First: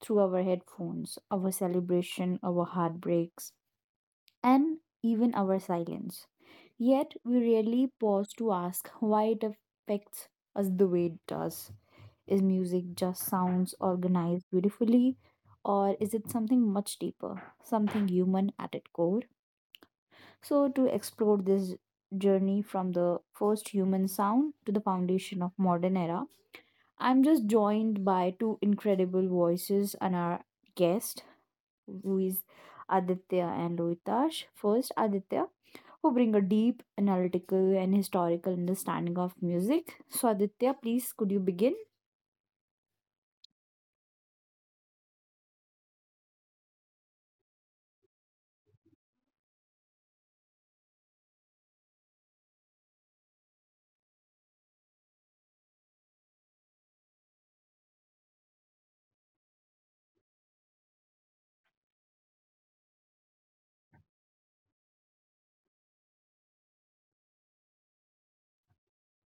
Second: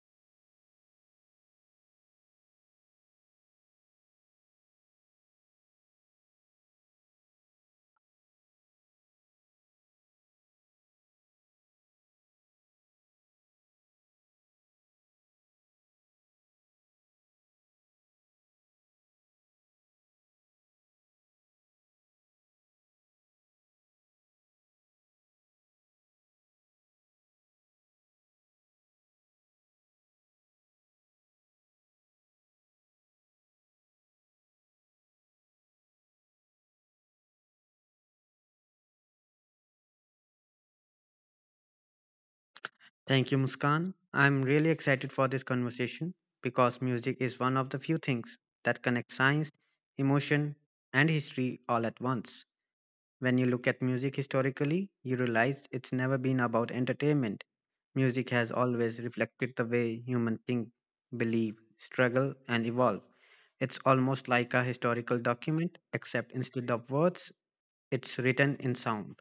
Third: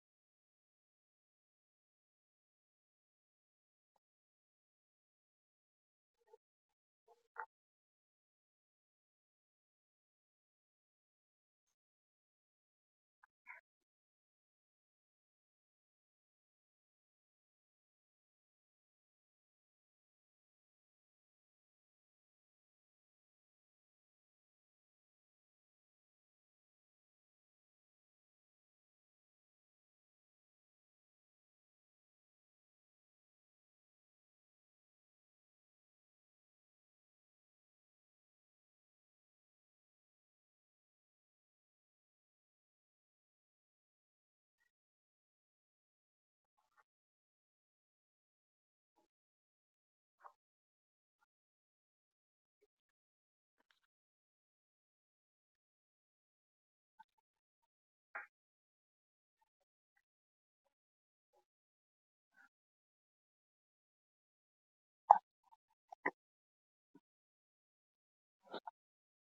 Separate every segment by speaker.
Speaker 1: through our headphones, our celebration, our heartbreaks and even our silence. Yet we rarely pause to ask why it affects us the way it does. Is music just sounds organized beautifully, or is it something much deeper, something human at its core? So, to explore this journey from the first human sound to the foundation of modern era, I'm just joined by two incredible voices and our guest, who is Aditya and Loitash. First, Aditya, who bring a deep analytical and historical understanding of music. So, Aditya, please could you begin?
Speaker 2: Thank you, Muskan. I'm really excited for this conversation because music is one of the few things that connects science, emotion, and history all at once. When you look at music historically, you realize it's never been about entertainment. Music has always reflected the way humans think, believe, struggle, and evolve. It's almost like a historical document, except instead of words, it's written in sound.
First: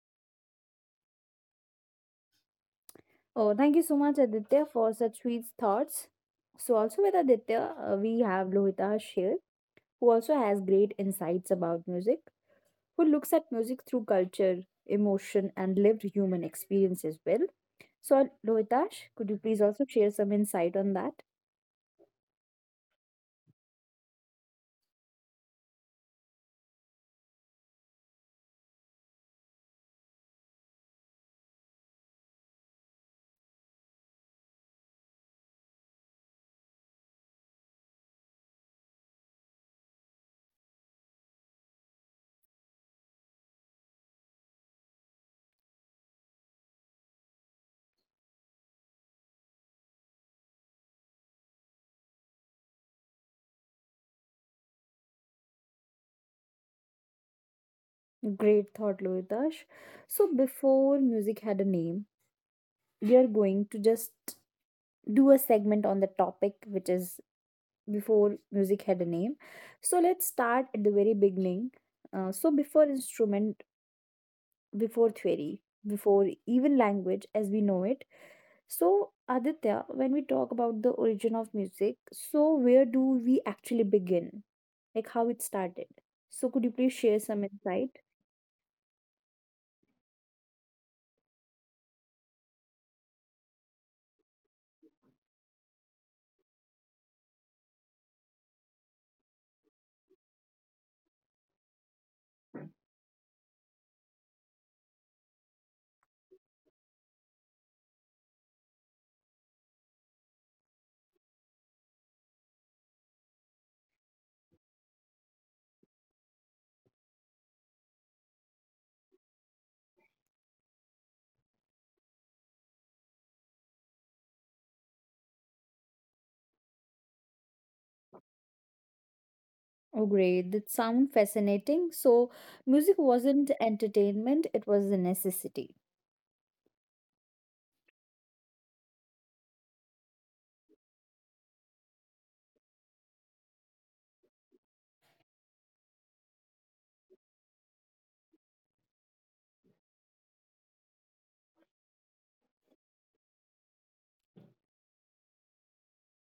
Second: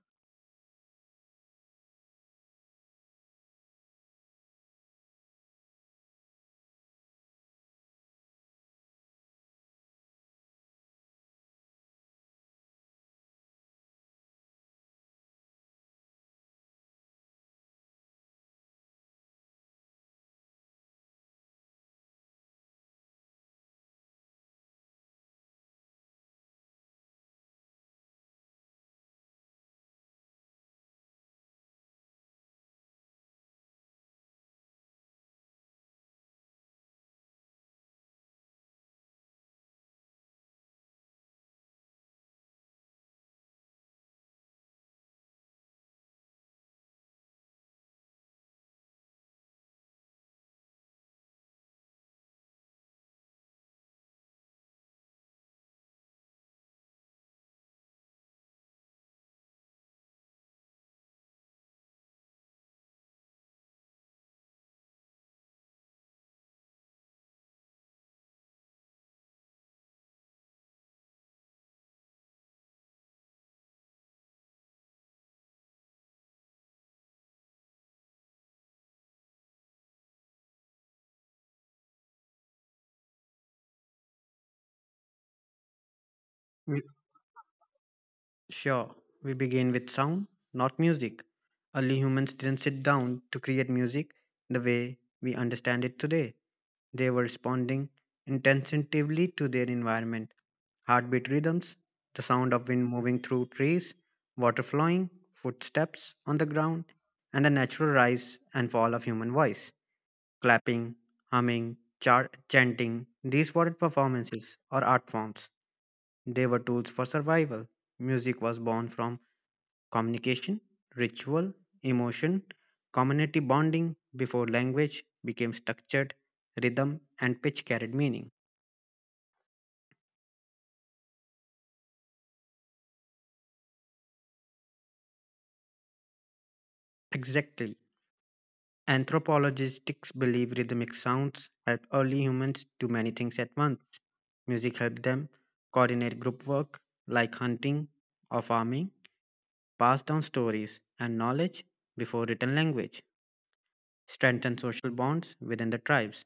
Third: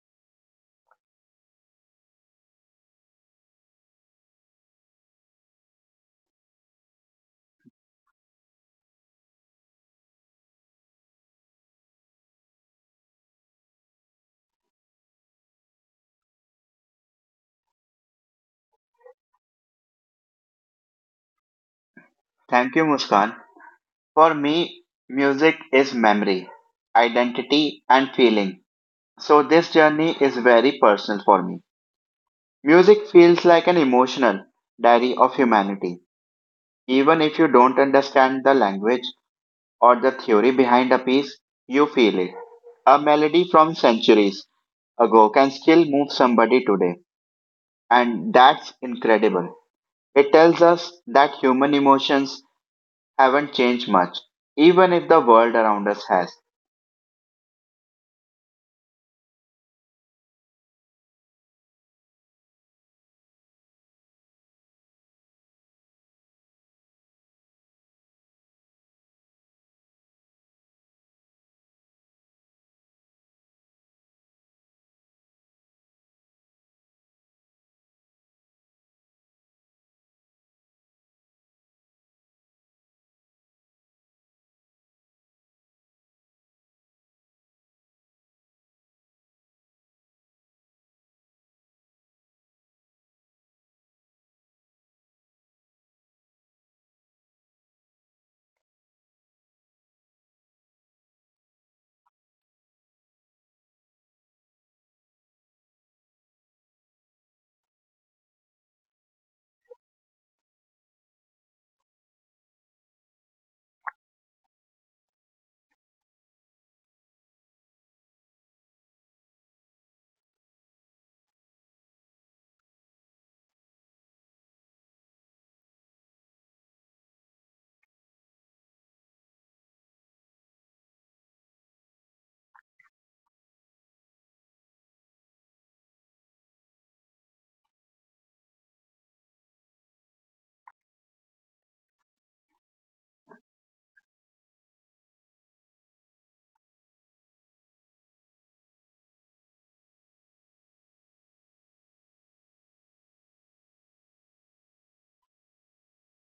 Speaker 1: Oh, thank you so much, Aditya, for such sweet thoughts. So, also with Aditya, we have Lohita Sher, who also has great insights about music, who looks at music through culture, emotion, and lived human experience as well. So, Lohita, could you please also share some insight on that?
Speaker 3: Thank you, Muskan. For me, music is memory, identity, and feeling. So this journey is very personal for me. Music feels like an emotional diary of humanity. Even if you don't understand the language or the theory behind a piece, you feel it. A melody from centuries ago can still move somebody today, and that's incredible. It tells us that human emotions haven't changed much, even if the world around us has.
Speaker 1: Great thought, Loitash. So, before music had a name, we are going to just do a segment on the topic, which is before music had a name. So, let's start at the very beginning. So, before instrument, before theory, before even language as we know it, so, Aditya, when we talk about the origin of music, so where do we actually begin? Like how it started? So, could you please share some insight?
Speaker 2: Sure, we begin with sound, not music. Early humans didn't sit down to create music the way we understand it today. They were responding instinctively to their environment. Heartbeat rhythms, the sound of wind moving through trees, water flowing, footsteps on the ground, and the natural rise and fall of human voice. Clapping, humming, chanting, these were performances or art forms. They were tools for survival. Music was born from communication, ritual, emotion, community bonding before language became structured, rhythm and pitch carried meaning.
Speaker 1: Oh, great. That sound fascinating. So, music wasn't entertainment, it was a necessity.
Speaker 2: Exactly. Anthropologists believe rhythmic sounds helped early humans do many things at once. Music helped them coordinate group work like hunting or farming, pass down stories and knowledge before written language, strengthen social bonds within the tribes,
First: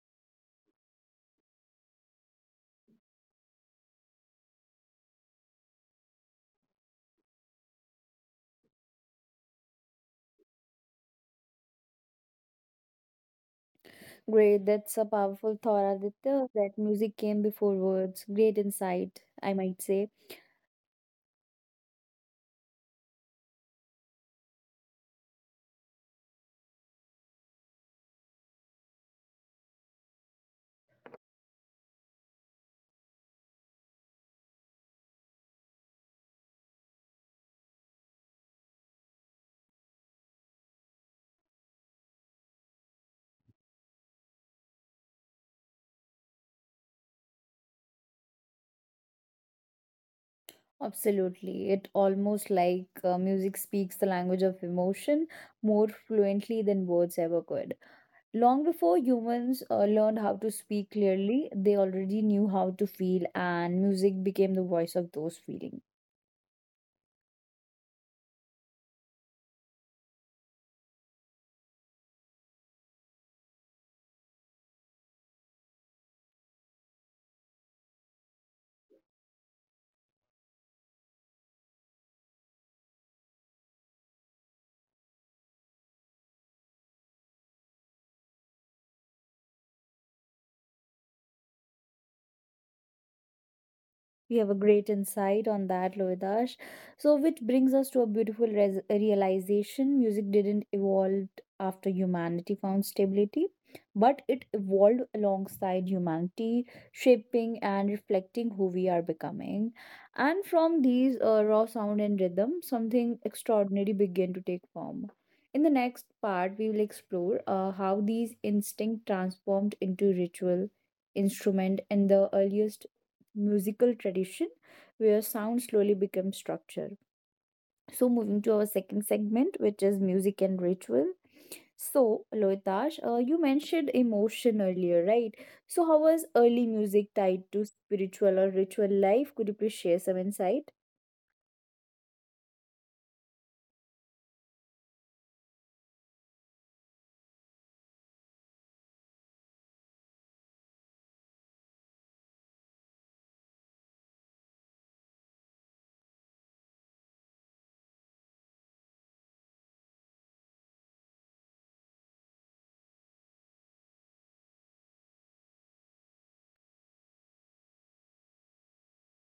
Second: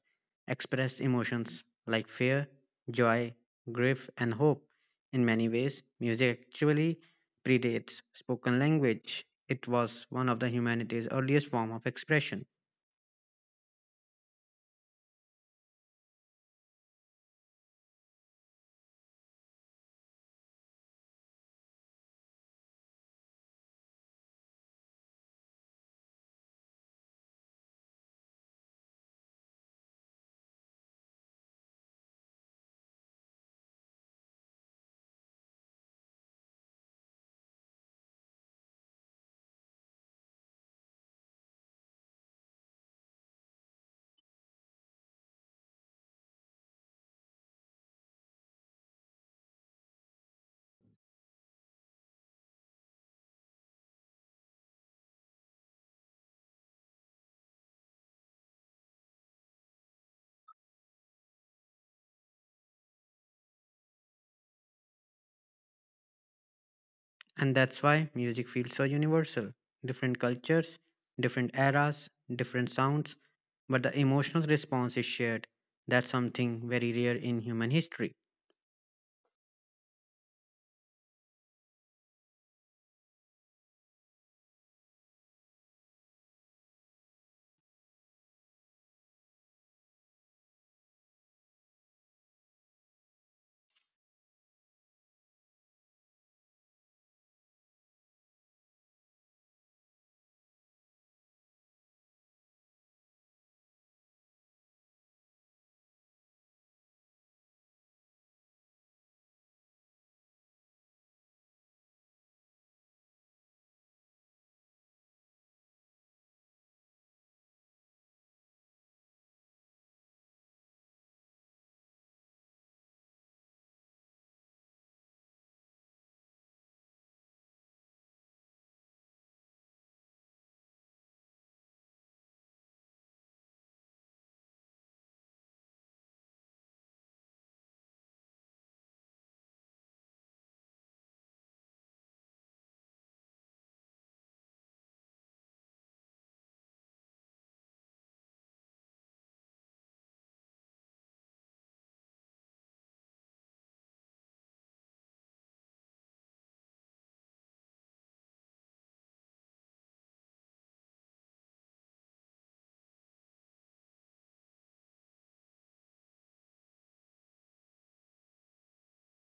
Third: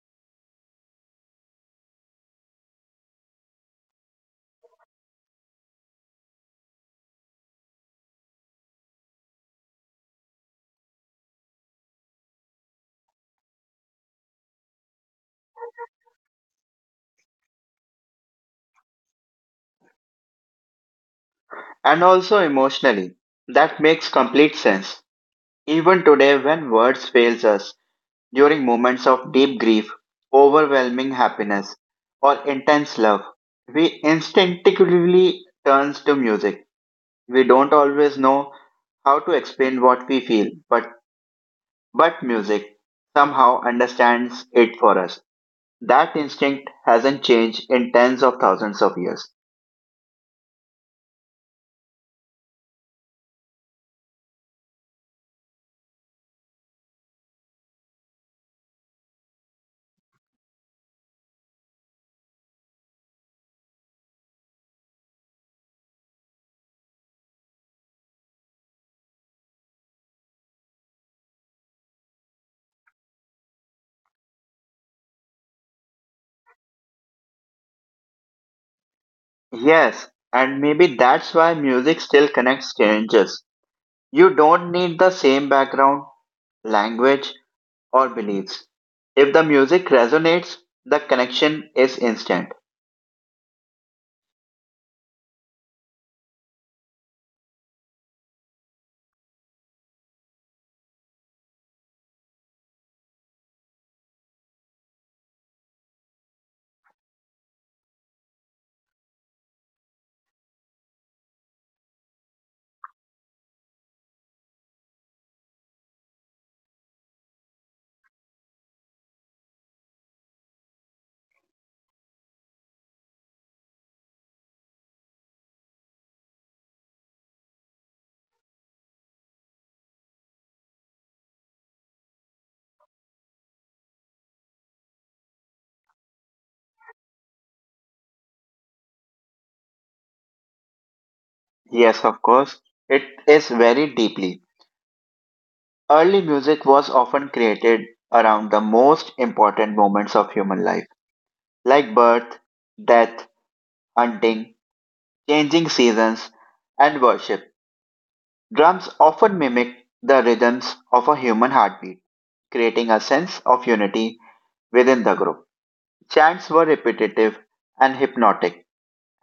Speaker 2: express emotions like fear, joy, grief, and hope. In many ways, music actually predates spoken language. It was one of the humanity's earliest form of expression,
Speaker 1: Great. That's a powerful thought, Aditya, that music came before words. Great insight, I might say.
Speaker 3: And also emotionally, that makes complete sense. Even today when words fails us during moments of deep grief, overwhelming happiness, or intense love, we instinctively turns to music. We don't always know how to explain what we feel, but music somehow understands it for us. That instinct hasn't changed in tens of thousands of years.
Speaker 1: Absolutely. It almost like music speaks the language of emotion more fluently than words ever could. Long before humans learned how to speak clearly, they already knew how to feel, and music became the voice of those feelings.
Speaker 2: and that's why music feels so universal. Different cultures, different eras, different sounds, but the emotional response is shared. That's something very rare in human history.
Speaker 3: Yes, and maybe that's why music still connects strangers. You don't need the same background, language, or beliefs. If the music resonates, the connection is instant.
Speaker 1: We have a great insight on that, Lohidash. So, which brings us to a beautiful realization music didn't evolve after humanity found stability, but it evolved alongside humanity, shaping and reflecting who we are becoming. And from these raw sound and rhythm, something extraordinary began to take form. In the next part, we will explore how these instinct transformed into ritual, instrument, and the earliest musical tradition where sound slowly becomes structure. So, moving to our second segment, which is music and ritual. So, Loitash, you mentioned emotion earlier, right? So, how was early music tied to spiritual or ritual life? Could you please share some insight?
Speaker 3: Yes, of course, it is very deeply. Early music was often created around the most important moments of human life, like birth, death, hunting, changing seasons, and worship. Drums often mimic the rhythms of a human heartbeat, creating a sense of unity within the group. Chants were repetitive and hypnotic,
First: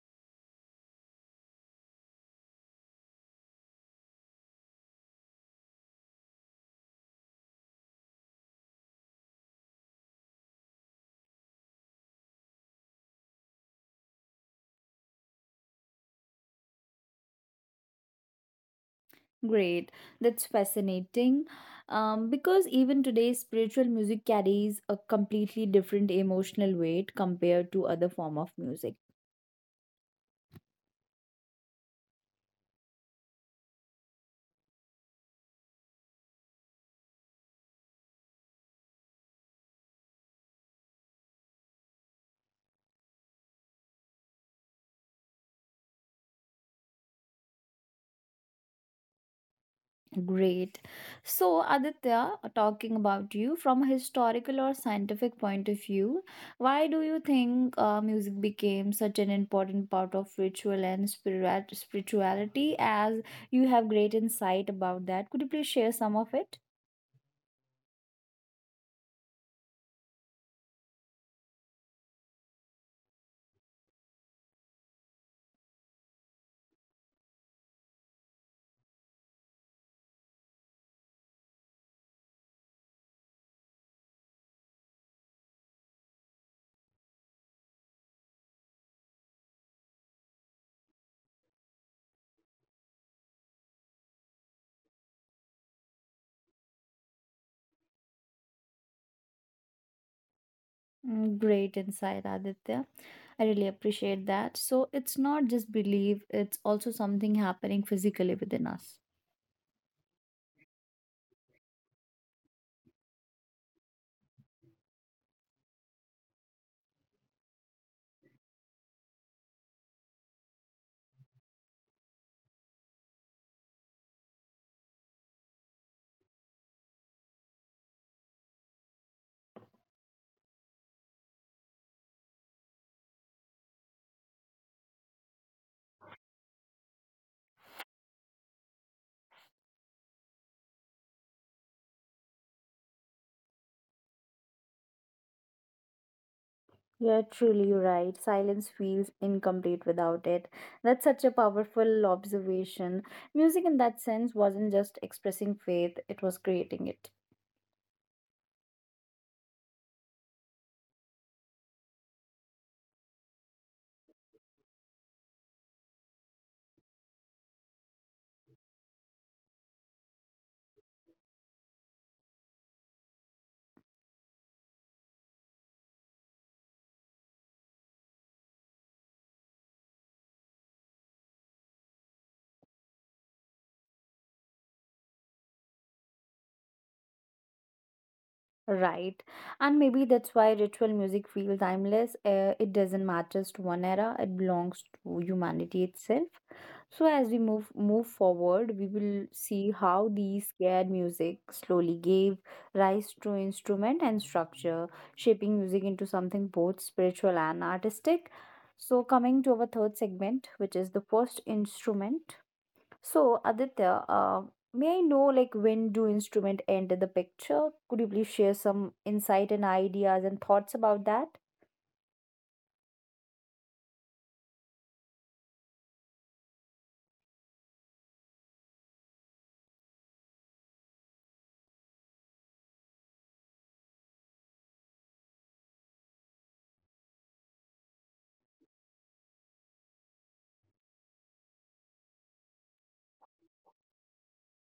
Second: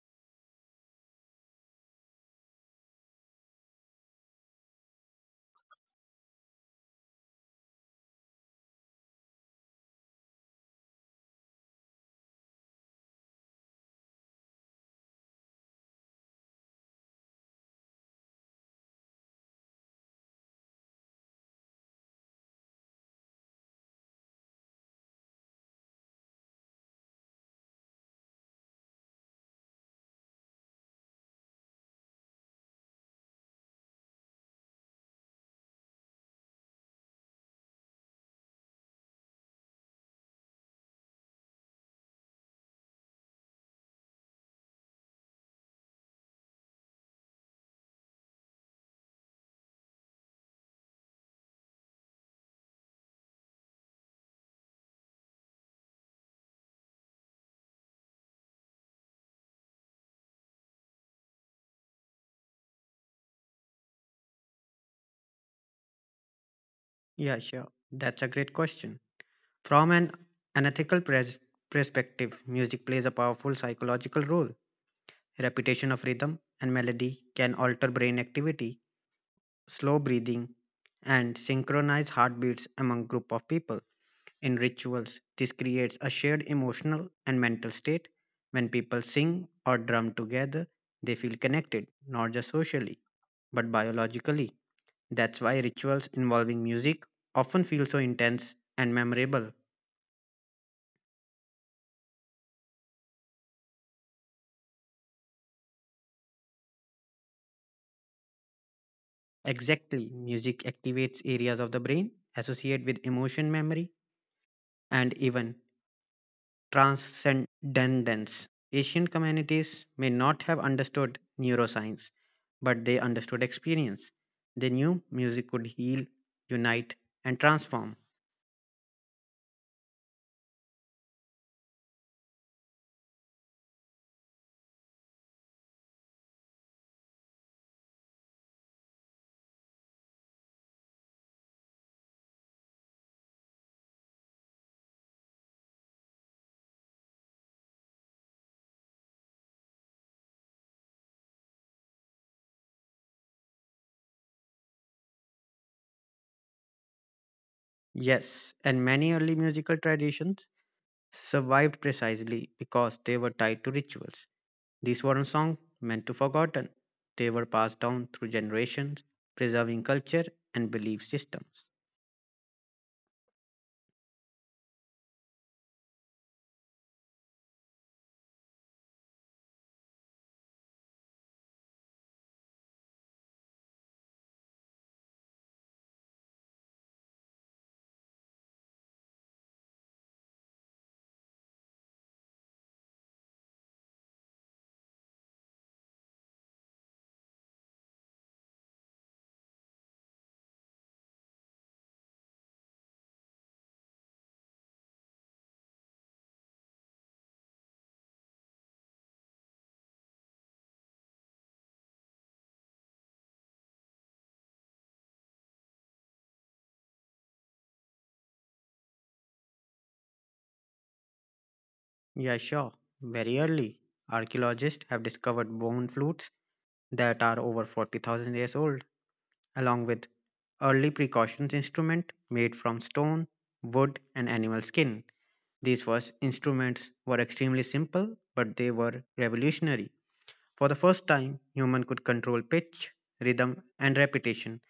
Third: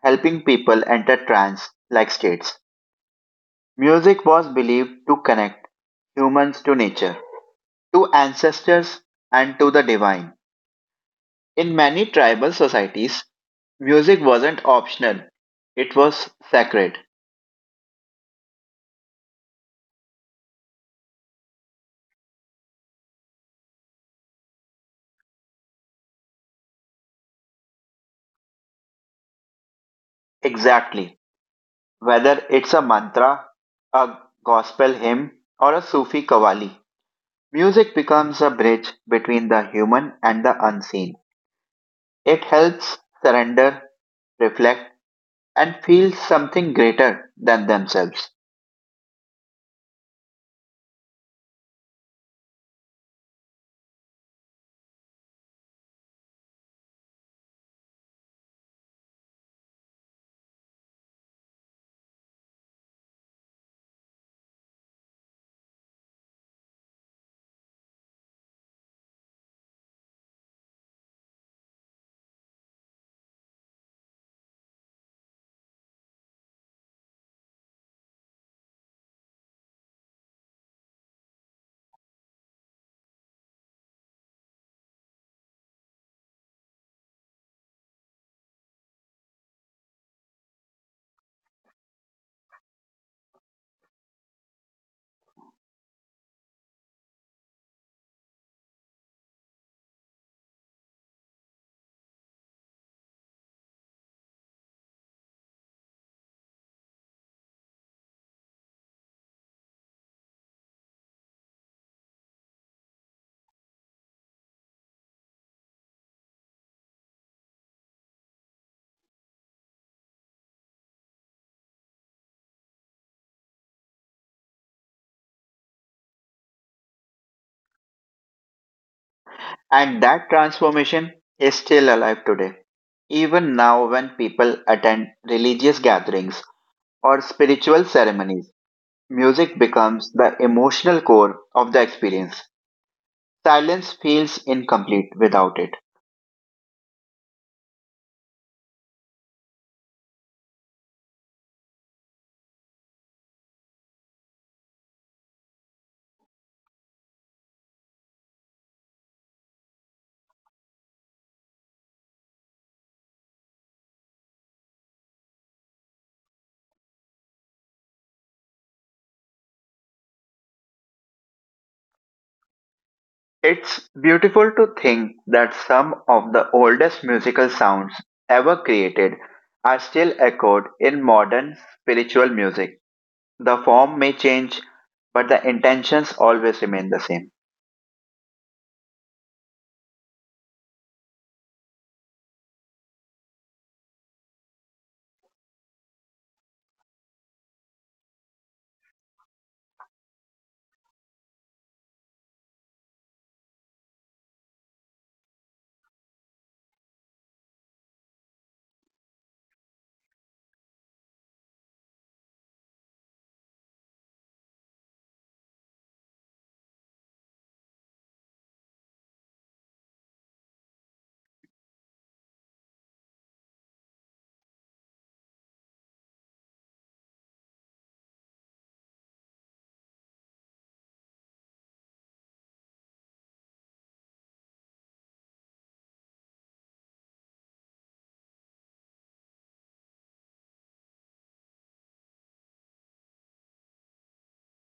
Speaker 3: helping people enter trance like states. Music was believed to connect humans to nature, to ancestors, and to the divine. In many tribal societies, music wasn't optional, it was sacred.
Speaker 1: Great, that's fascinating. Because even today, spiritual music carries a completely different emotional weight compared to other form of music.
Speaker 3: Exactly. Whether it's a mantra, a gospel hymn, or a Sufi qawwali, music becomes a bridge between the human and the unseen. It helps surrender reflect, and feel something greater than themselves.
Speaker 1: Great. So, Aditya, talking about you from a historical or scientific point of view, why do you think music became such an important part of ritual and spirit spirituality? As you have great insight about that, could you please share some of it?
Speaker 2: Yeah, sure. That's a great question. From an unethical perspective, music plays a powerful psychological role. Repetition of rhythm and melody can alter brain activity, slow breathing, and synchronize heartbeats among group of people. In rituals, this creates a shared emotional and mental state. When people sing or drum together, they feel connected, not just socially, but biologically. That's why rituals involving music often feel so intense and memorable.
Speaker 1: Great insight, Aditya. I really appreciate that. So, it's not just belief, it's also something happening physically within us.
Speaker 2: Exactly. Music activates areas of the brain associated with emotion memory and even transcendence. Ancient communities may not have understood neuroscience, but they understood experience. They knew music could heal, unite, and transform.
Speaker 3: And that transformation is still alive today. Even now, when people attend religious gatherings or spiritual ceremonies, music becomes the emotional core of the experience. Silence feels incomplete without it.
Speaker 1: You're truly right. Silence feels incomplete without it. That's such a powerful observation. Music, in that sense, wasn't just expressing faith, it was creating it.
Speaker 2: Yes, and many early musical traditions survived precisely because they were tied to rituals. These weren't songs meant to forgotten. They were passed down through generations, preserving culture and belief systems.
Speaker 3: It's beautiful to think that some of the oldest musical sounds ever created are still echoed in modern spiritual music. The form may change, but the intentions always remain the same.
Speaker 1: Right. And maybe that's why ritual music feels timeless. It doesn't matter to one era, it belongs to humanity itself. So as we move forward, we will see how these scared music slowly gave rise to instrument and structure, shaping music into something both spiritual and artistic. So coming to our third segment, which is the first instrument, so, Aditya, may I know like when do instrument enter the picture? Could you please share some insight and ideas and thoughts about that?
Speaker 2: Yeah, sure. Very early, archaeologists have discovered bone flutes that are over 40,000 years old, along with early precautions instruments made from stone, wood, and animal skin. These first instruments were extremely simple, but they were revolutionary. For the first time, human could control pitch, rhythm, and repetition.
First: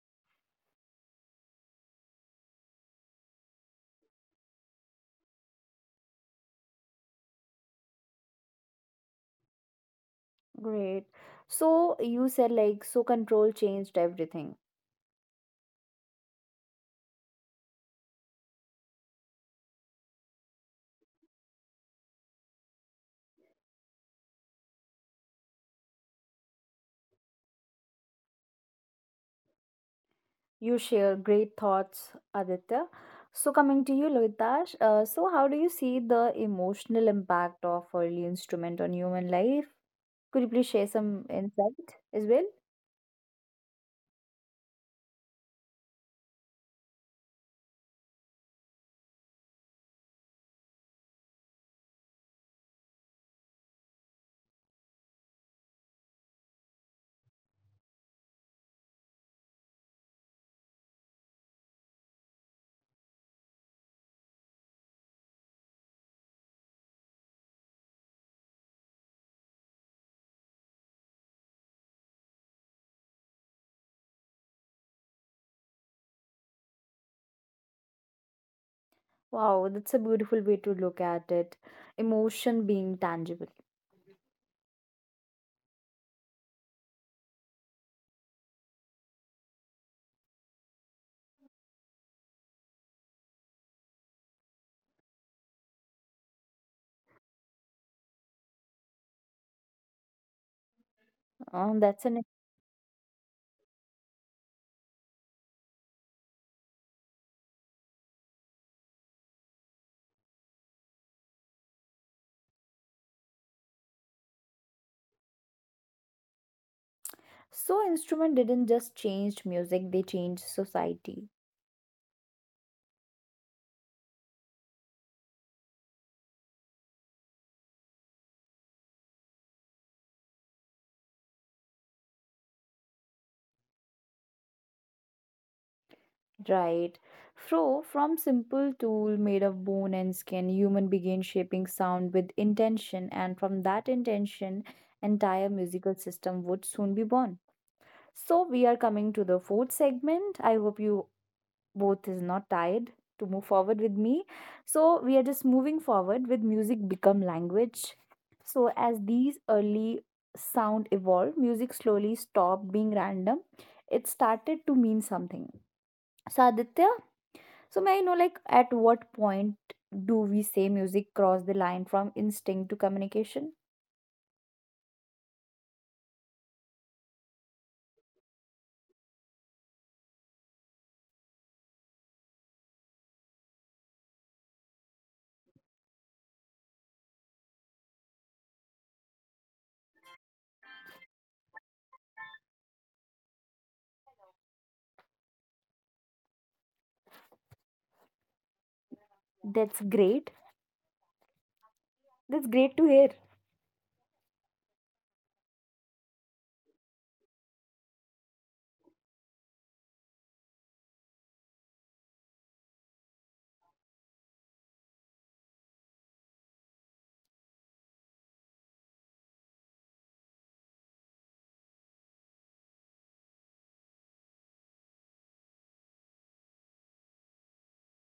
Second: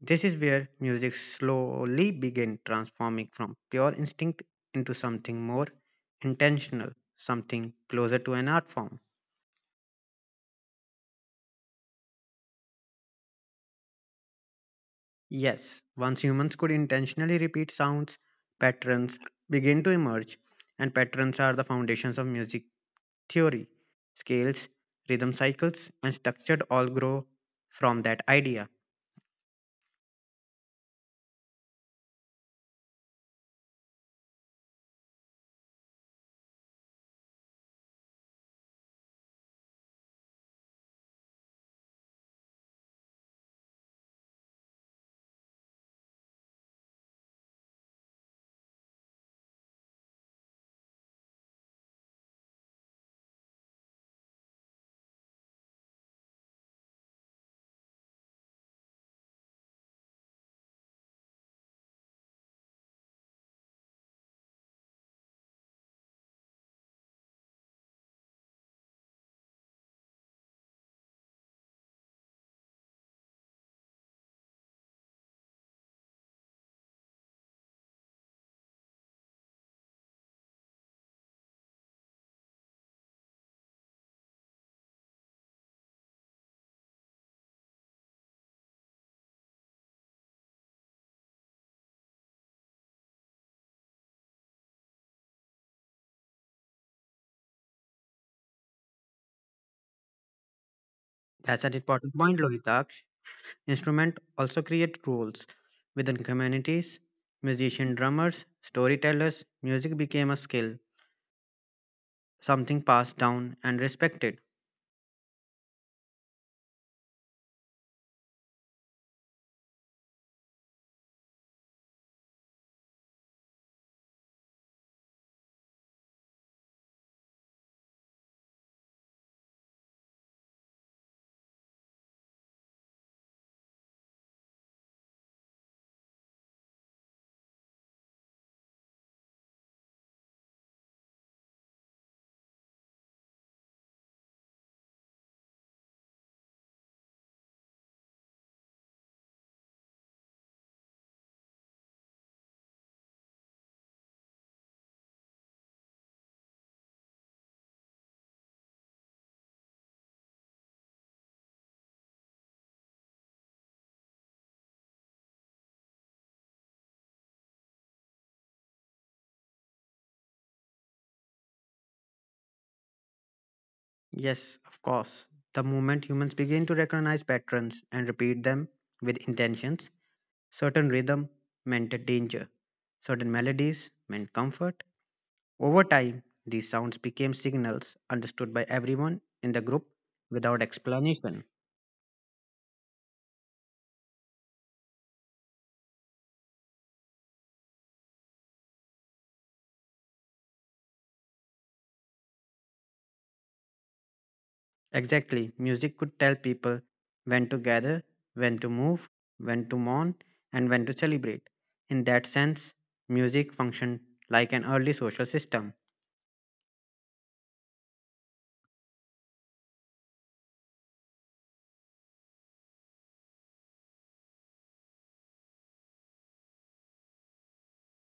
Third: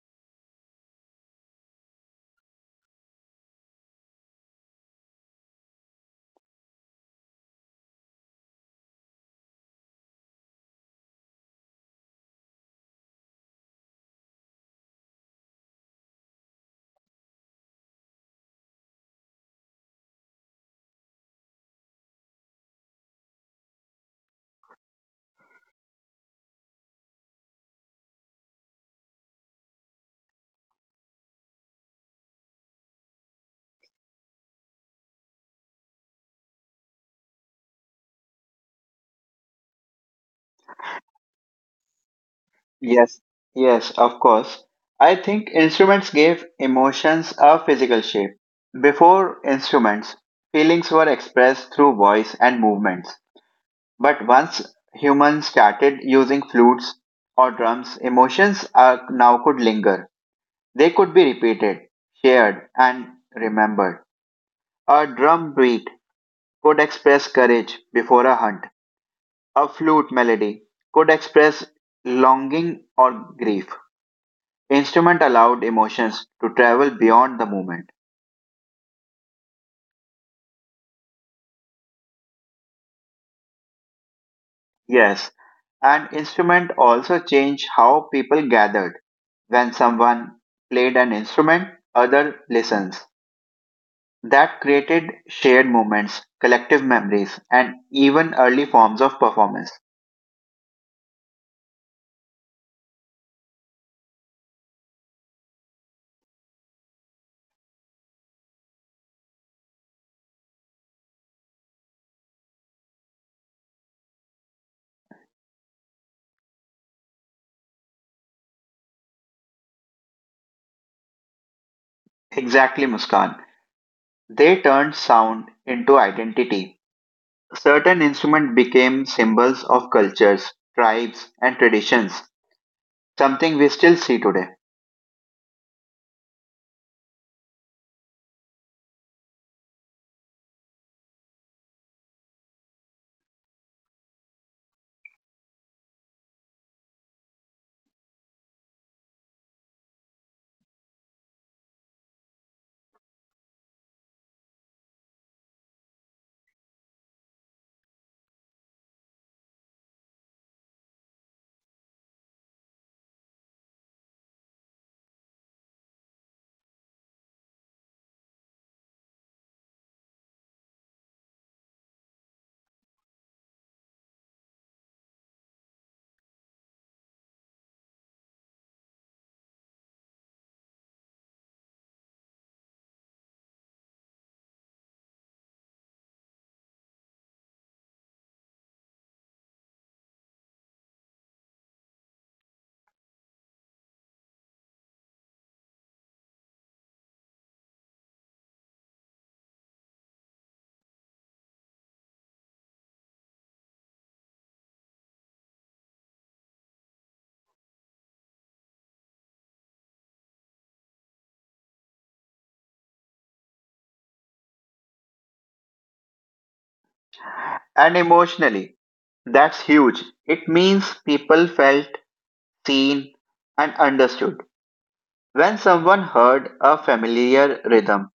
Speaker 2: This is where music slowly began transforming from pure instinct into something more intentional, something closer to an art form.
Speaker 1: Great. So you said like so control changed everything.
Speaker 2: Yes, once humans could intentionally repeat sounds, patterns begin to emerge, and patterns are the foundations of music theory. Scales, rhythm cycles, and structured all grow from that idea.
Speaker 1: You share great thoughts, Aditya. So coming to you, Lohitash, so how do you see the emotional impact of early instrument on human life? Could you please share some insight as well?
Speaker 3: Yes, yes, of course. I think instruments gave emotions a physical shape. Before instruments, feelings were expressed through voice and movements. But once humans started using flutes or drums, emotions are, now could linger. They could be repeated, shared, and remembered. A drum beat could express courage before a hunt. A flute melody could express longing or grief. Instrument allowed emotions to travel beyond the moment.
Speaker 1: Wow, that's a beautiful way to look at it. Emotion being tangible.
Speaker 3: Yes, and instrument also changed how people gathered. When someone played an instrument, other listens. That created shared moments, collective memories, and even early forms of performance.
Speaker 2: That's an
Speaker 1: That's
Speaker 2: important
Speaker 1: an
Speaker 2: point, Lohitaksh. Instruments also create roles within communities. Musicians, drummers, storytellers, music became a skill, something passed down and respected.
Speaker 1: so instrument didn't just change music, they changed society.
Speaker 3: Exactly, Muskan. They turned sound into identity. Certain instruments became symbols of cultures, tribes, and traditions, something we still see today.
Speaker 1: Right. So from simple tool made of bone and skin, human began shaping sound with intention, and from that intention, entire musical system would soon be born. So we are coming to the fourth segment. I hope you both is not tired to move forward with me. So we are just moving forward with music become language. So as these early sound evolved, music slowly stopped being random. It started to mean something. So Aditya, so may I know like at what point do we say music cross the line from instinct to communication?
Speaker 2: Yes, of course. The moment humans begin to recognize patterns and repeat them with intentions, certain rhythm meant a danger, certain melodies meant comfort. Over time, these sounds became signals understood by everyone in the group without explanation.
Speaker 1: That's great. That's great to hear.
Speaker 2: Exactly. Music could tell people when to gather, when to move, when to mourn, and when to celebrate. In that sense, music functioned like an early social system.
Speaker 3: And emotionally, that's huge. It means people felt seen and understood. When someone heard a familiar rhythm,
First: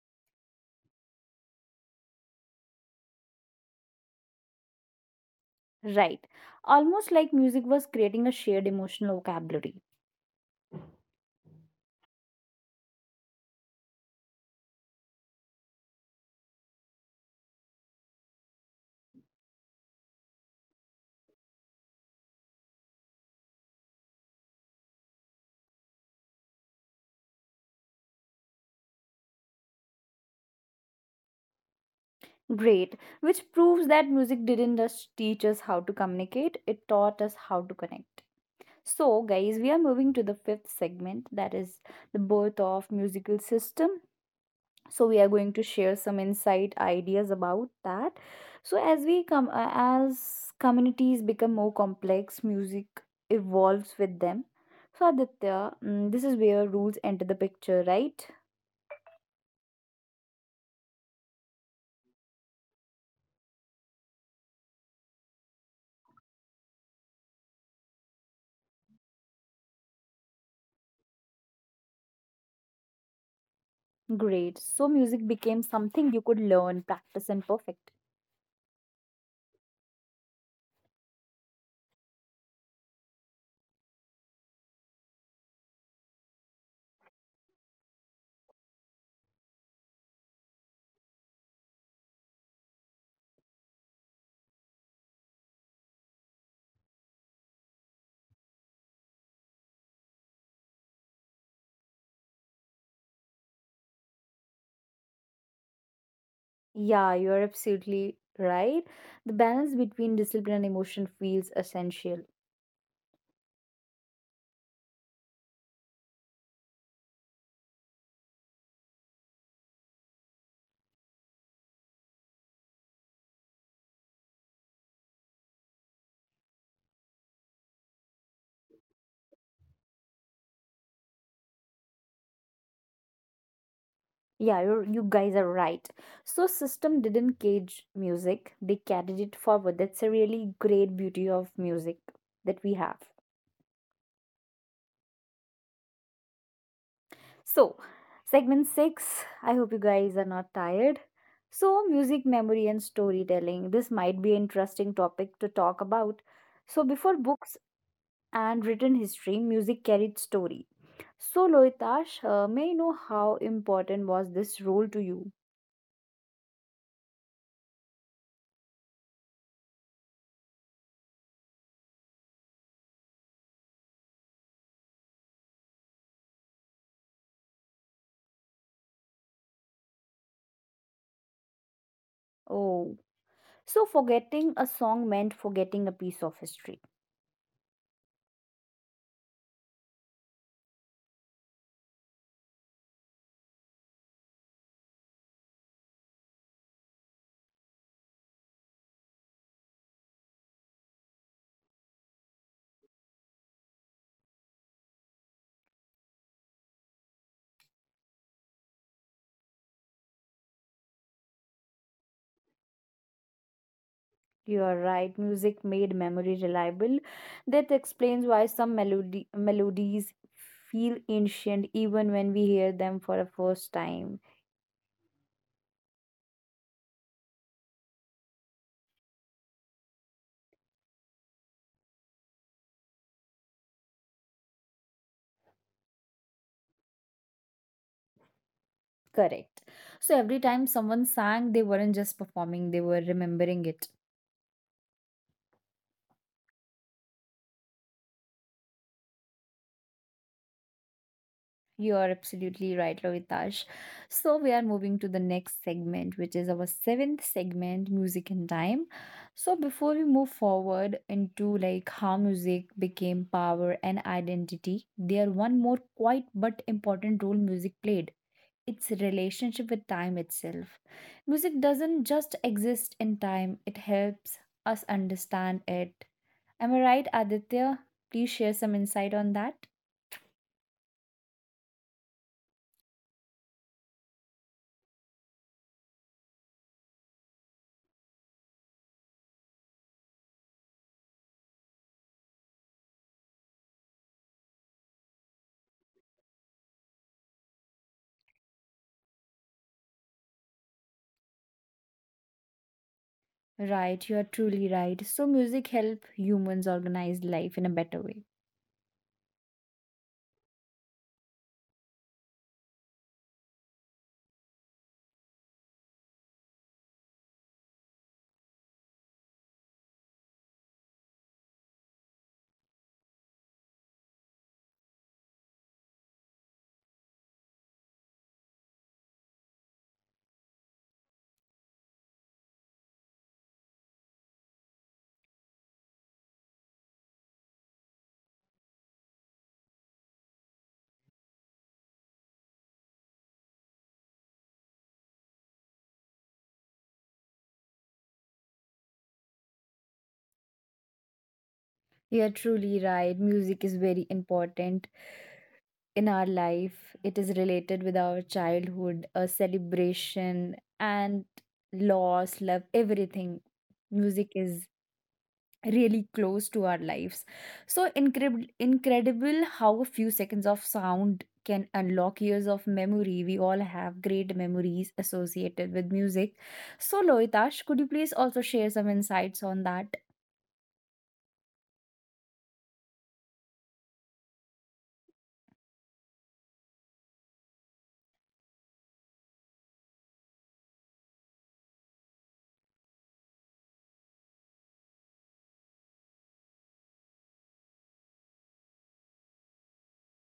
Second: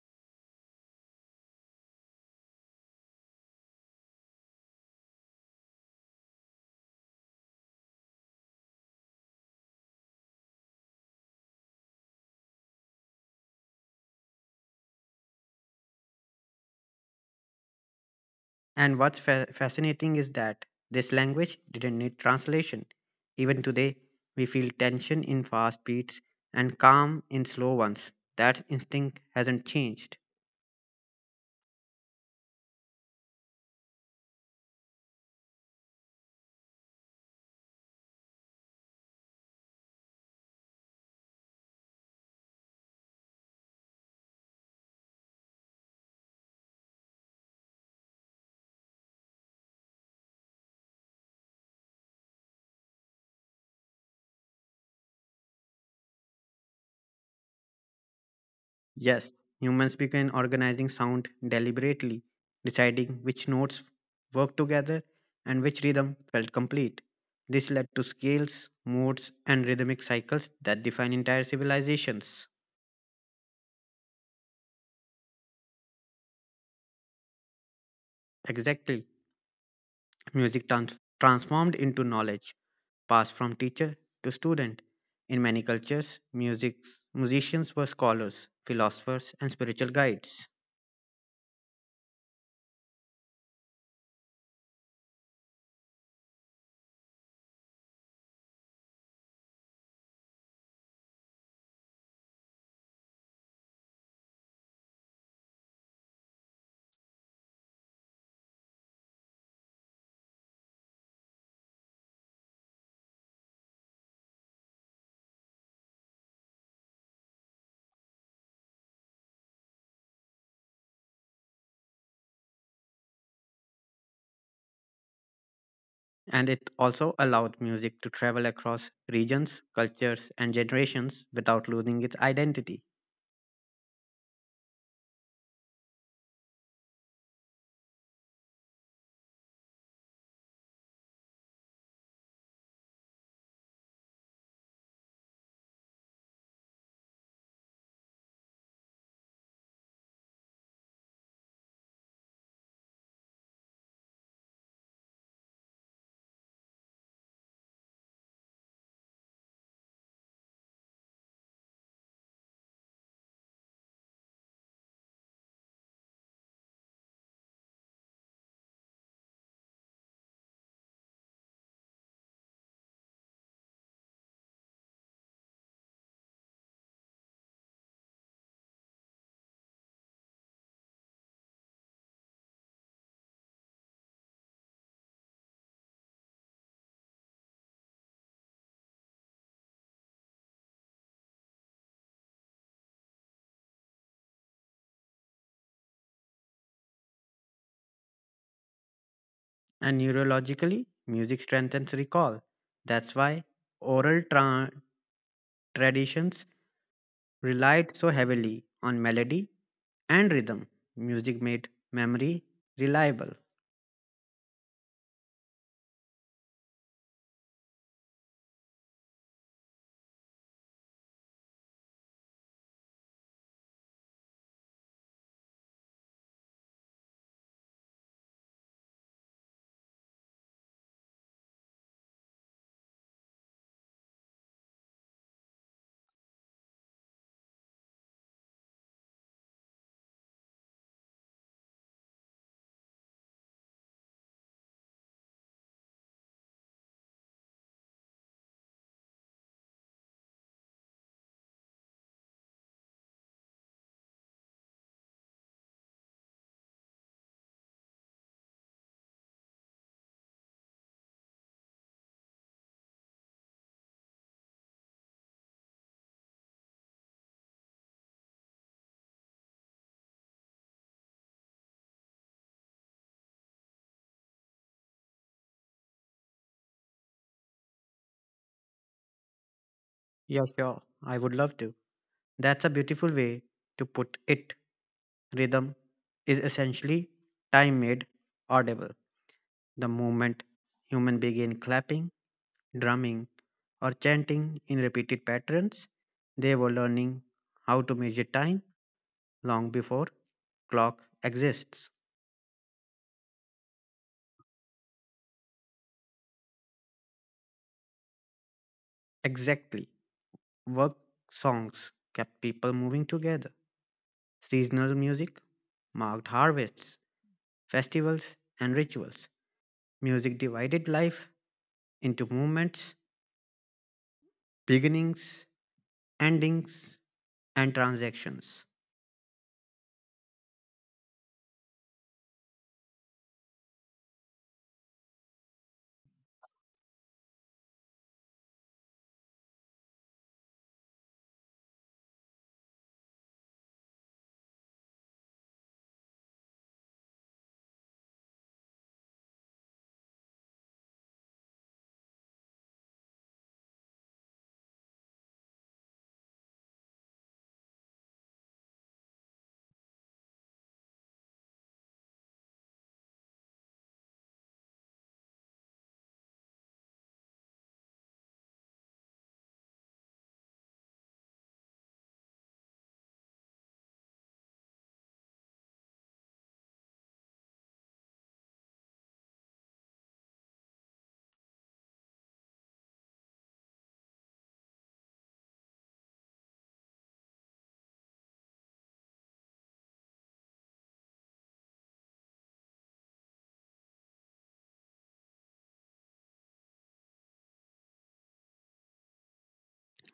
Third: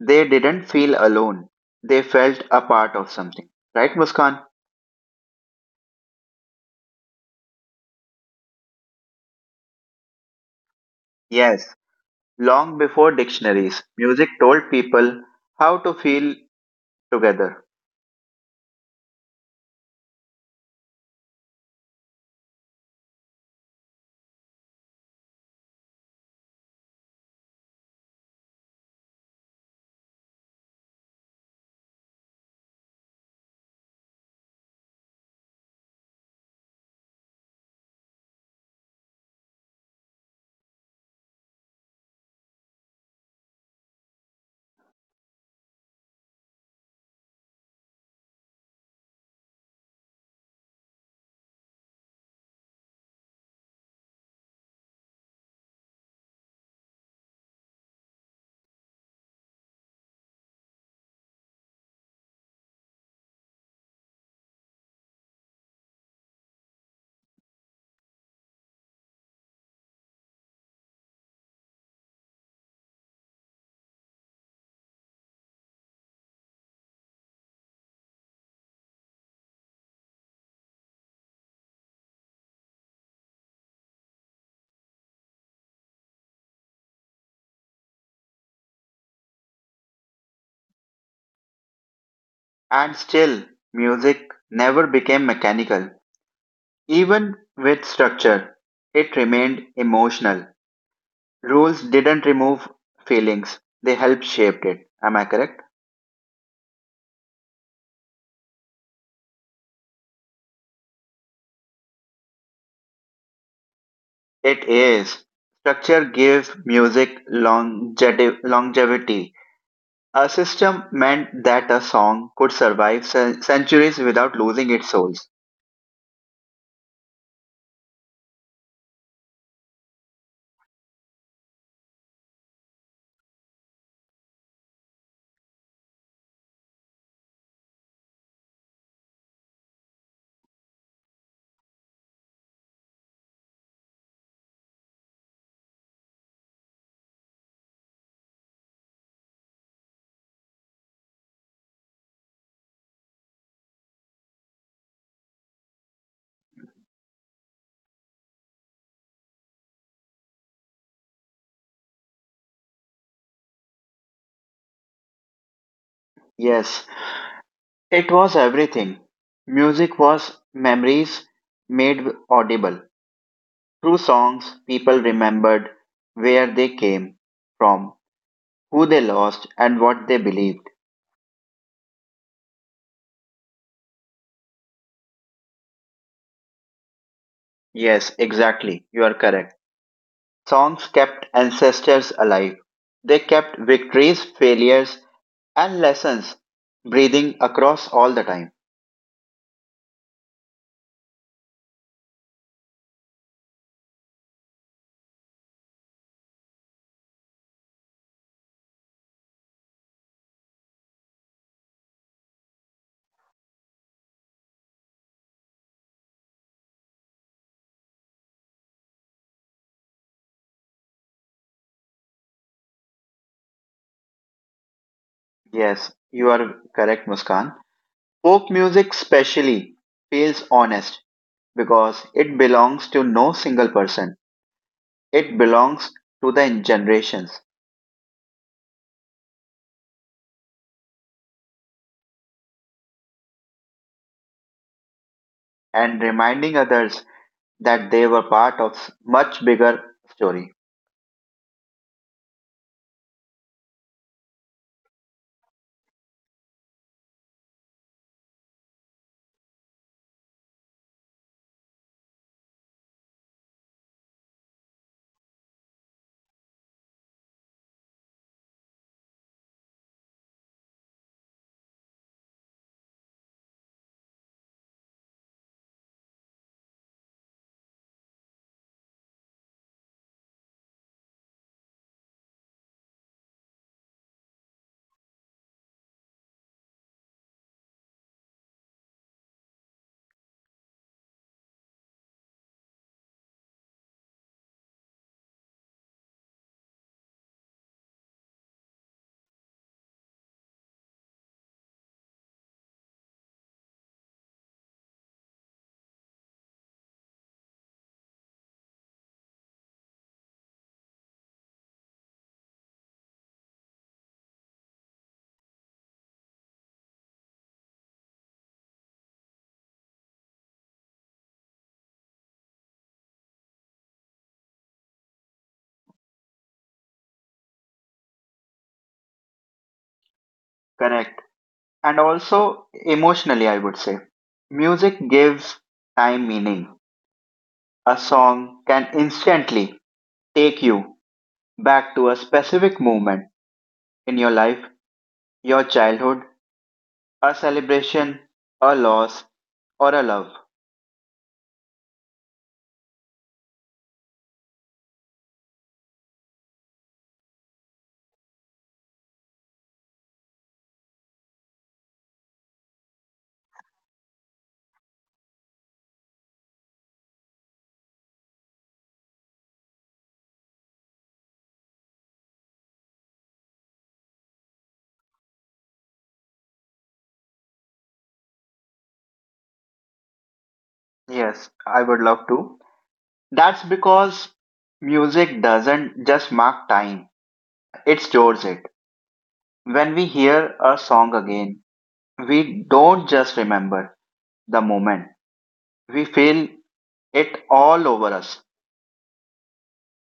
Speaker 3: they didn't feel alone. They felt a part of something. Right, Muskan?
Speaker 1: Right. Almost like music was creating a shared emotional vocabulary.
Speaker 3: Yes. Long before dictionaries, music told people how to feel together.
Speaker 2: And what's fascinating is that this language didn't need translation. Even today, we feel tension in fast beats and calm in slow ones. That instinct hasn't changed.
Speaker 1: Great, which proves that music didn't just teach us how to communicate, it taught us how to connect. So, guys, we are moving to the fifth segment that is the birth of musical system, so we are going to share some insight ideas about that. So as we come as communities become more complex music evolves with them. So Aditya, this is where rules enter the picture, right?
Speaker 2: Yes, humans began organizing sound deliberately, deciding which notes worked together and which rhythm felt complete. This led to scales, modes, and rhythmic cycles that define entire civilizations.
Speaker 1: Great, so music became something you could learn practice and perfect.
Speaker 2: Exactly. Music transformed into knowledge, passed from teacher to student. In many cultures, musicians were scholars, philosophers, and spiritual guides.
Speaker 3: And still, music never became mechanical. Even with structure, it remained emotional. Rules didn't remove feelings, they helped shape it. Am I correct?
Speaker 1: Yeah, you're absolutely right, the balance between discipline and emotion feels essential.
Speaker 3: It is. Structure gave music longevity. A system meant that a song could survive centuries without losing its soul.
Speaker 2: And it also allowed music to travel across regions, cultures, and generations without losing its identity.
Speaker 1: Yeah, you guys are right. So system didn't cage music; they carried it forward. That's a really great beauty of music that we have. So, segment six. I hope you guys are not tired. So, music memory and storytelling. This might be an interesting topic to talk about. So, before books and written history, music carried story. So, Loitash, may I know how important was this role to you?
Speaker 3: Yes, it was everything. Music was memories made audible. Through songs, people remembered where they came from, who they lost, and what they believed.
Speaker 1: Oh. So, forgetting a song meant forgetting a piece of history.
Speaker 3: Yes, exactly. You are correct. Songs kept ancestors alive. They kept victories, failures, and lessons breathing across all the time.
Speaker 2: And neurologically, music strengthens recall. That's why oral traditions relied so heavily on melody and rhythm. Music made memory reliable.
Speaker 1: You are right, music made memory reliable. That explains why melodies feel ancient even when we hear them for the first time.
Speaker 3: Yes, you are correct, Muskan. Folk music, specially, feels honest because it belongs to no single person. It belongs to the generations
Speaker 1: Correct. So, every time someone sang, they weren't just performing, they were remembering it.
Speaker 3: and reminding others that they were part of much bigger story.
Speaker 1: You are absolutely right, Ravitash. So, we are moving to the next segment, which is our seventh segment, music and time. So, before we move forward into like how music became power and identity, there one more quiet but important role music played. Its relationship with time itself. Music doesn't just exist in time, it helps us understand it. Am I right, Aditya? Please share some insight on that.
Speaker 2: Yeah, sure, I would love to. That's a beautiful way to put it. Rhythm is essentially time made audible. The moment human begin clapping, drumming, or chanting in repeated patterns. They were learning how to measure time long before clock exists.
Speaker 1: Right, you are truly right. So music help humans organize life in a better way.
Speaker 2: Exactly. Work songs kept people moving together. Seasonal music marked harvests, festivals, and rituals. Music divided life into movements, beginnings, endings, and transactions,
Speaker 3: Correct. And also emotionally, I would say. Music gives time meaning. A song can instantly take you back to a specific moment in your life, your childhood, a celebration, a loss, or a love.
Speaker 1: You are truly right. Music is very important in our life. It is related with our childhood, a celebration and loss, love, everything. Music is really close to our lives. So incredible how a few seconds of sound can unlock years of memory. We all have great memories associated with music. So Loitash, could you please also share some insights on that?
Speaker 3: Yes, I would love to. That's because music doesn't just mark time, it stores it. When we hear a song again, we don't just remember the moment, we feel it all over us.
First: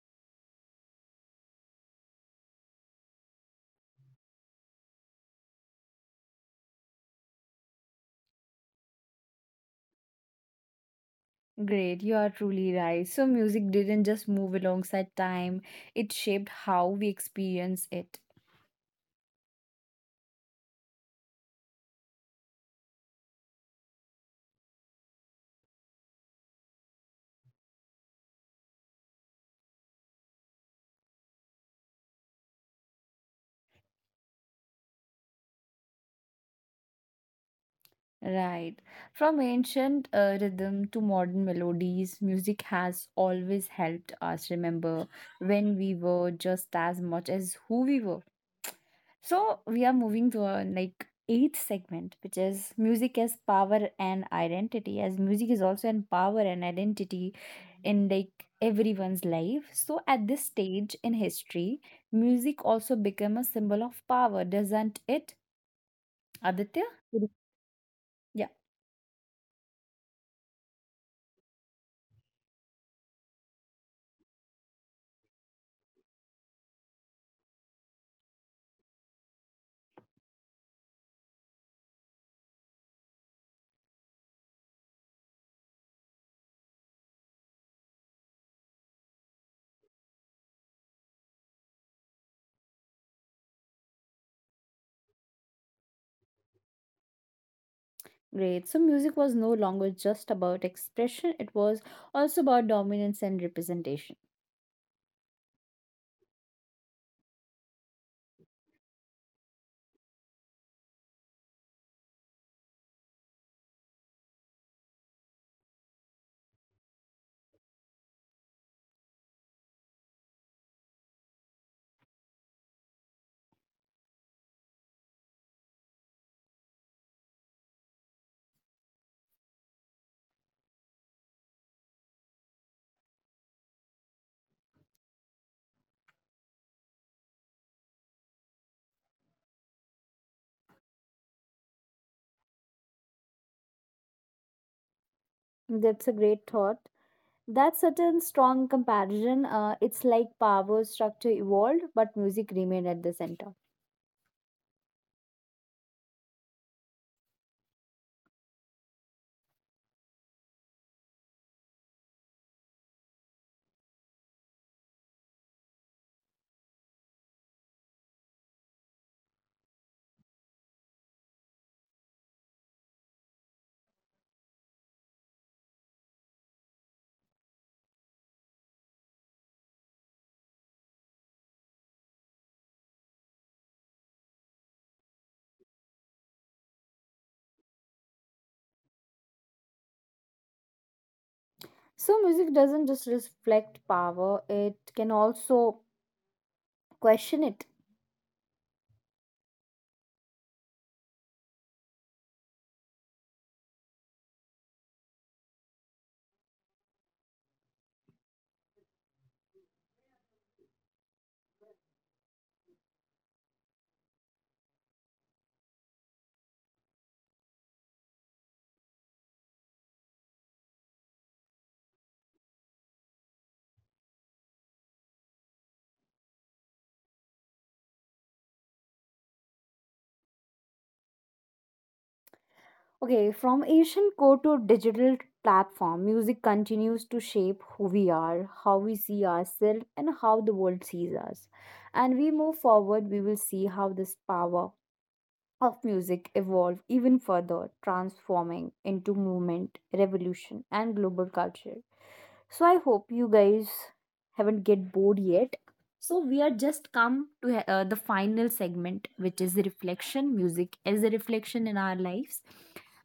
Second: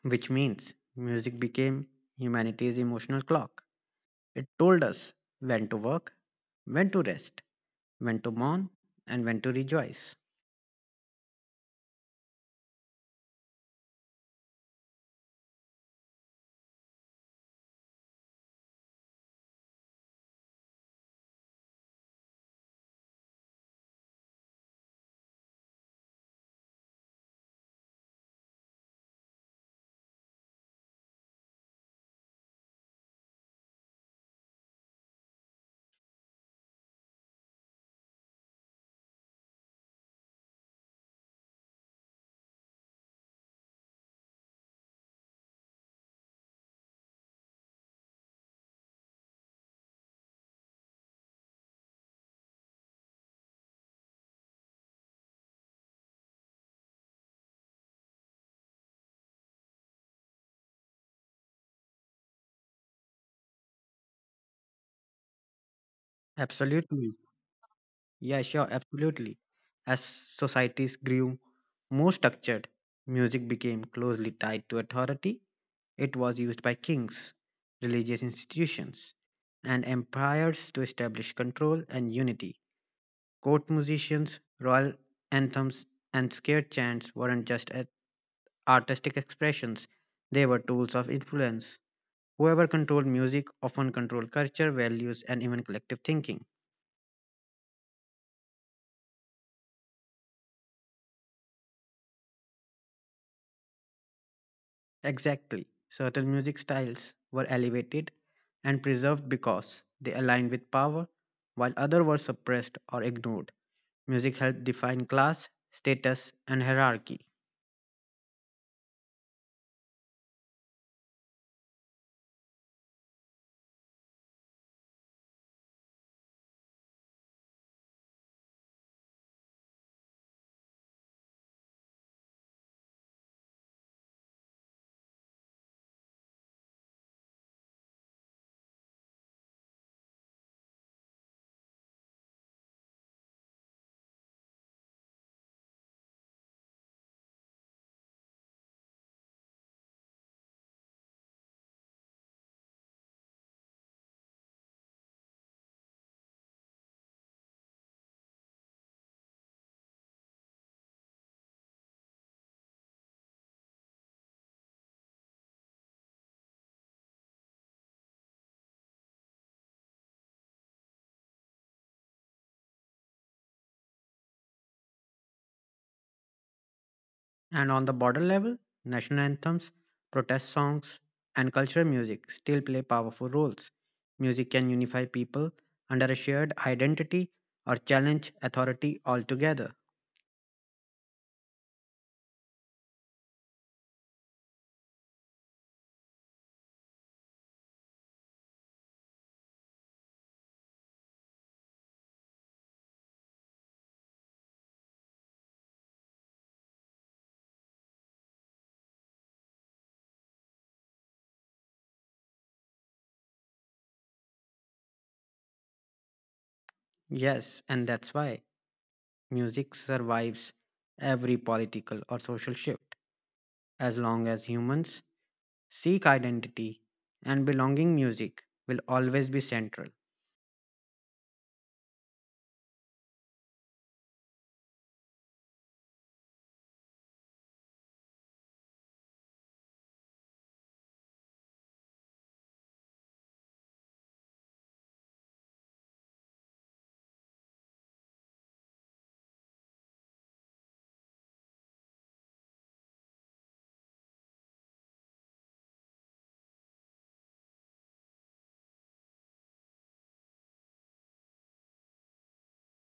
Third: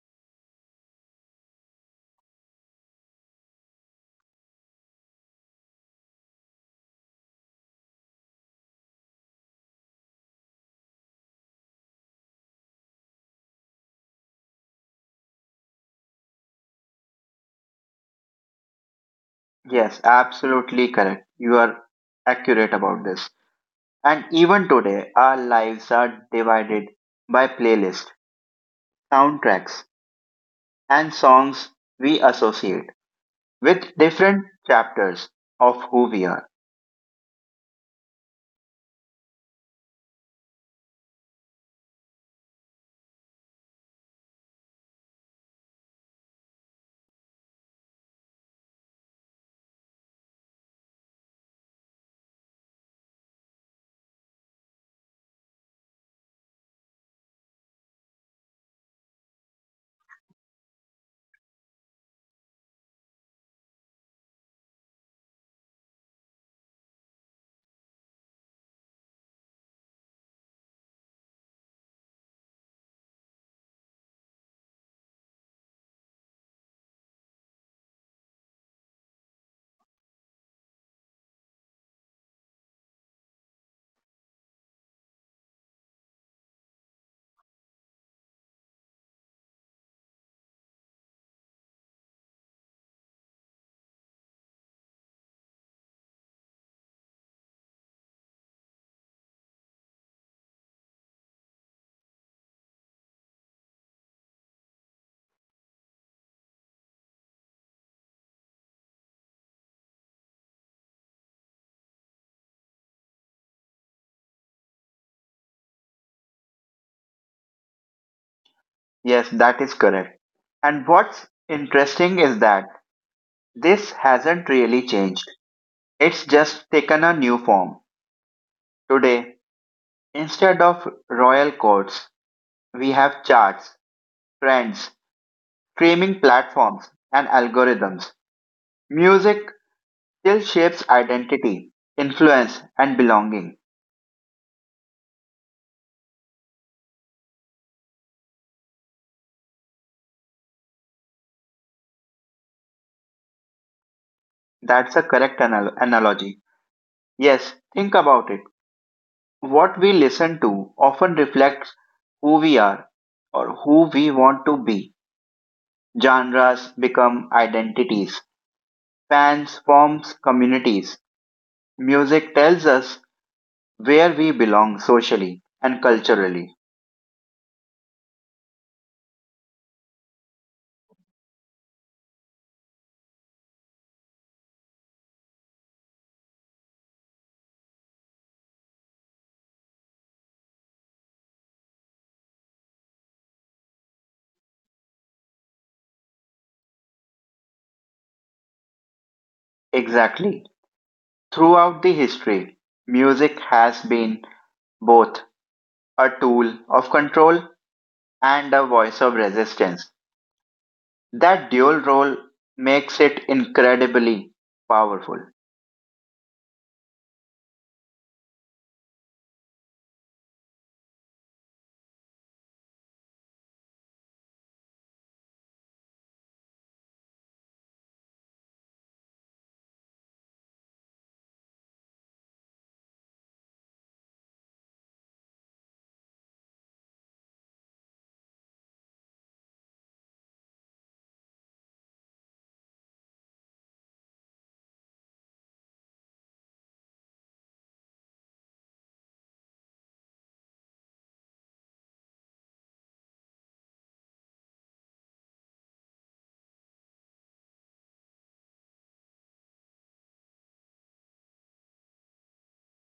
Speaker 2: which means music became humanity's emotional clock. It told us when to work, when to rest, when to mourn, and when to rejoice.
Speaker 1: Great, you are truly right. So music didn't just move alongside time, it shaped how we experience it.
Speaker 3: Yes, absolutely correct. You are accurate about this. And even today, our lives are divided by playlists, soundtracks, and songs we associate with different chapters of who we are.
Speaker 1: Right. From ancient rhythm to modern melodies, music has always helped us remember when we were just as much as who we were. So we are moving to our like eighth segment, which is music as power and identity. As music is also an power and identity in like everyone's life. So at this stage in history, music also became a symbol of power, doesn't it, Aditya?
Speaker 2: Absolutely. Yeah,
Speaker 1: Yeah.
Speaker 2: sure, absolutely. As societies grew more structured, music became closely tied to authority. It was used by kings, religious institutions, and empires to establish control and unity. Court musicians, royal anthems, and scare chants weren't just artistic expressions, they were tools of influence. Whoever controlled music often controlled culture, values, and even collective thinking.
Speaker 1: Great. So music was no longer just about expression, it was also about dominance and representation.
Speaker 2: Exactly. Certain music styles were elevated and preserved because they aligned with power, while others were suppressed or ignored. Music helped define class, status, and hierarchy.
Speaker 3: Yes, that is correct. And what's interesting is that this hasn't really changed, it's just taken a new form. Today, instead of royal courts, we have charts, trends, streaming platforms, and algorithms. Music still shapes identity, influence, and belonging.
Speaker 1: That's a great thought. That certain strong comparison, it's like power structure evolved, but music remained at the center.
Speaker 3: That's a correct analogy. Yes, think about it. What we listen to often reflects who we are or who we want to be. Genres become identities. Fans forms communities. Music tells us where we belong socially and culturally.
Speaker 2: And on the border level, national anthems, protest songs, and cultural music still play powerful roles. Music can unify people under a shared identity or challenge authority altogether.
Speaker 1: So music doesn't just reflect power, it can also question it.
Speaker 3: Exactly. Throughout the history, music has been both a tool of control and a voice of resistance. That dual role makes it incredibly powerful.
Speaker 2: Yes, and that's why music survives every political or social shift. As long as humans seek identity and belonging, music will always be central.
Speaker 1: Okay, from ancient core to digital platform, music continues to shape who we are, how we see ourselves, and how the world sees us. And we move forward, we will see how this power of music evolved even further, transforming into movement, revolution, and global culture. So I hope you guys haven't get bored yet. So we are just come to the final segment, which is the reflection. Music as a reflection in our lives.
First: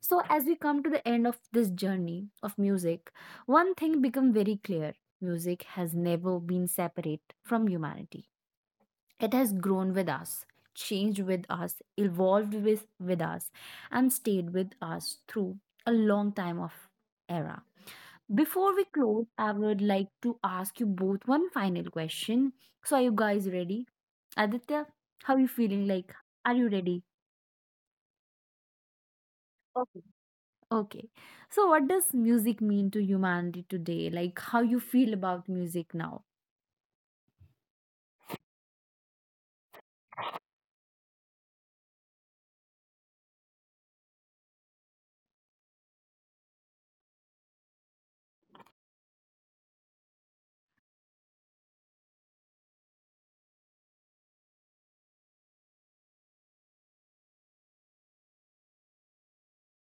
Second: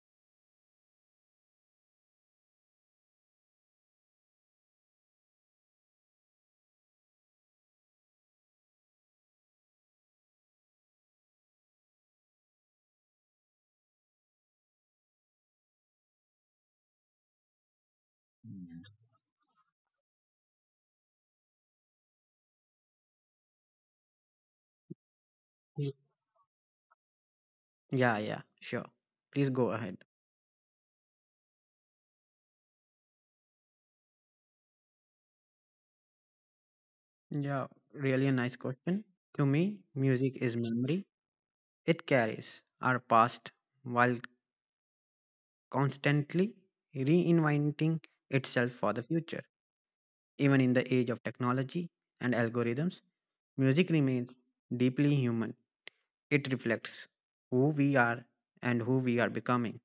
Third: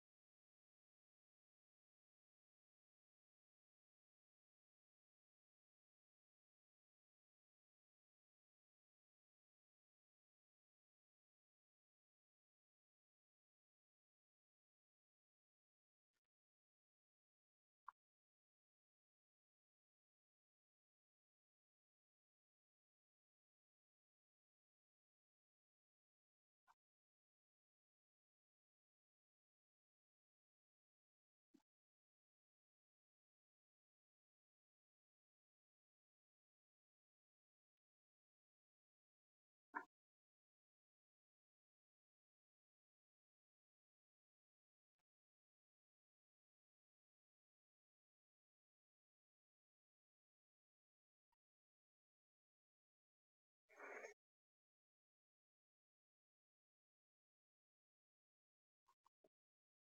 Speaker 1: So as we come to the end of this journey of music, one thing become very clear: music has never been separate from humanity, it has grown with us, changed with us, evolved with us, and stayed with us through a long time of era. Before we close, I would like to ask you both one final question. So, are you guys ready? Aditya, how are you feeling?
Speaker 2: Y-
Speaker 1: Like, are you ready?
Speaker 2: yeah, sure. Please go ahead.
Speaker 1: Okay. Okay. So, what does music mean to humanity today? Like, how you feel about music now?
Speaker 2: Yeah, really a nice question. To me, music is memory. It carries our past while constantly reinventing itself for the future. Even in the age of technology and algorithms, music remains deeply human. It reflects who we are and who we are becoming.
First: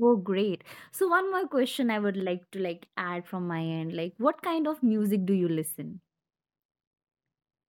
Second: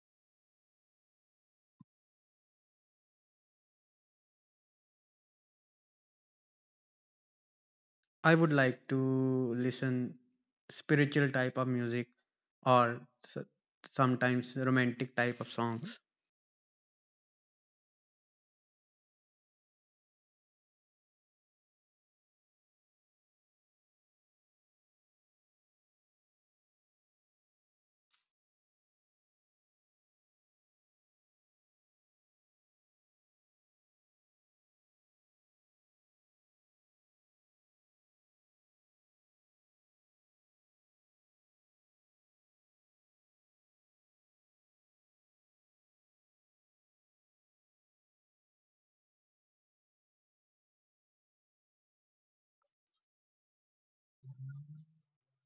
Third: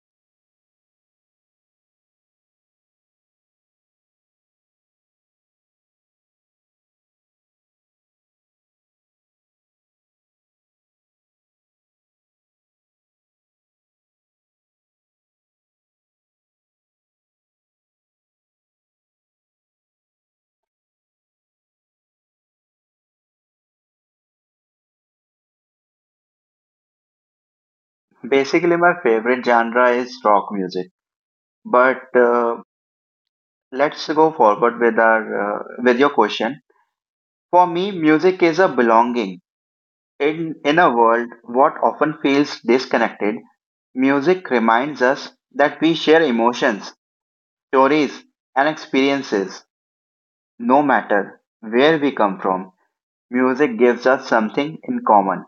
Speaker 1: Oh, great. So one more question I would like to like add from my end. Like what kind of music do you listen?
Speaker 2: I would like to listen spiritual type of music or sometimes romantic type of songs.
Speaker 3: Basically, my favorite genre is rock music. But let's go forward with our with your question. For me, music is a belonging. In a world what often feels disconnected, music reminds us that we share emotions, stories, and experiences. No matter where we come from, music gives us something in common.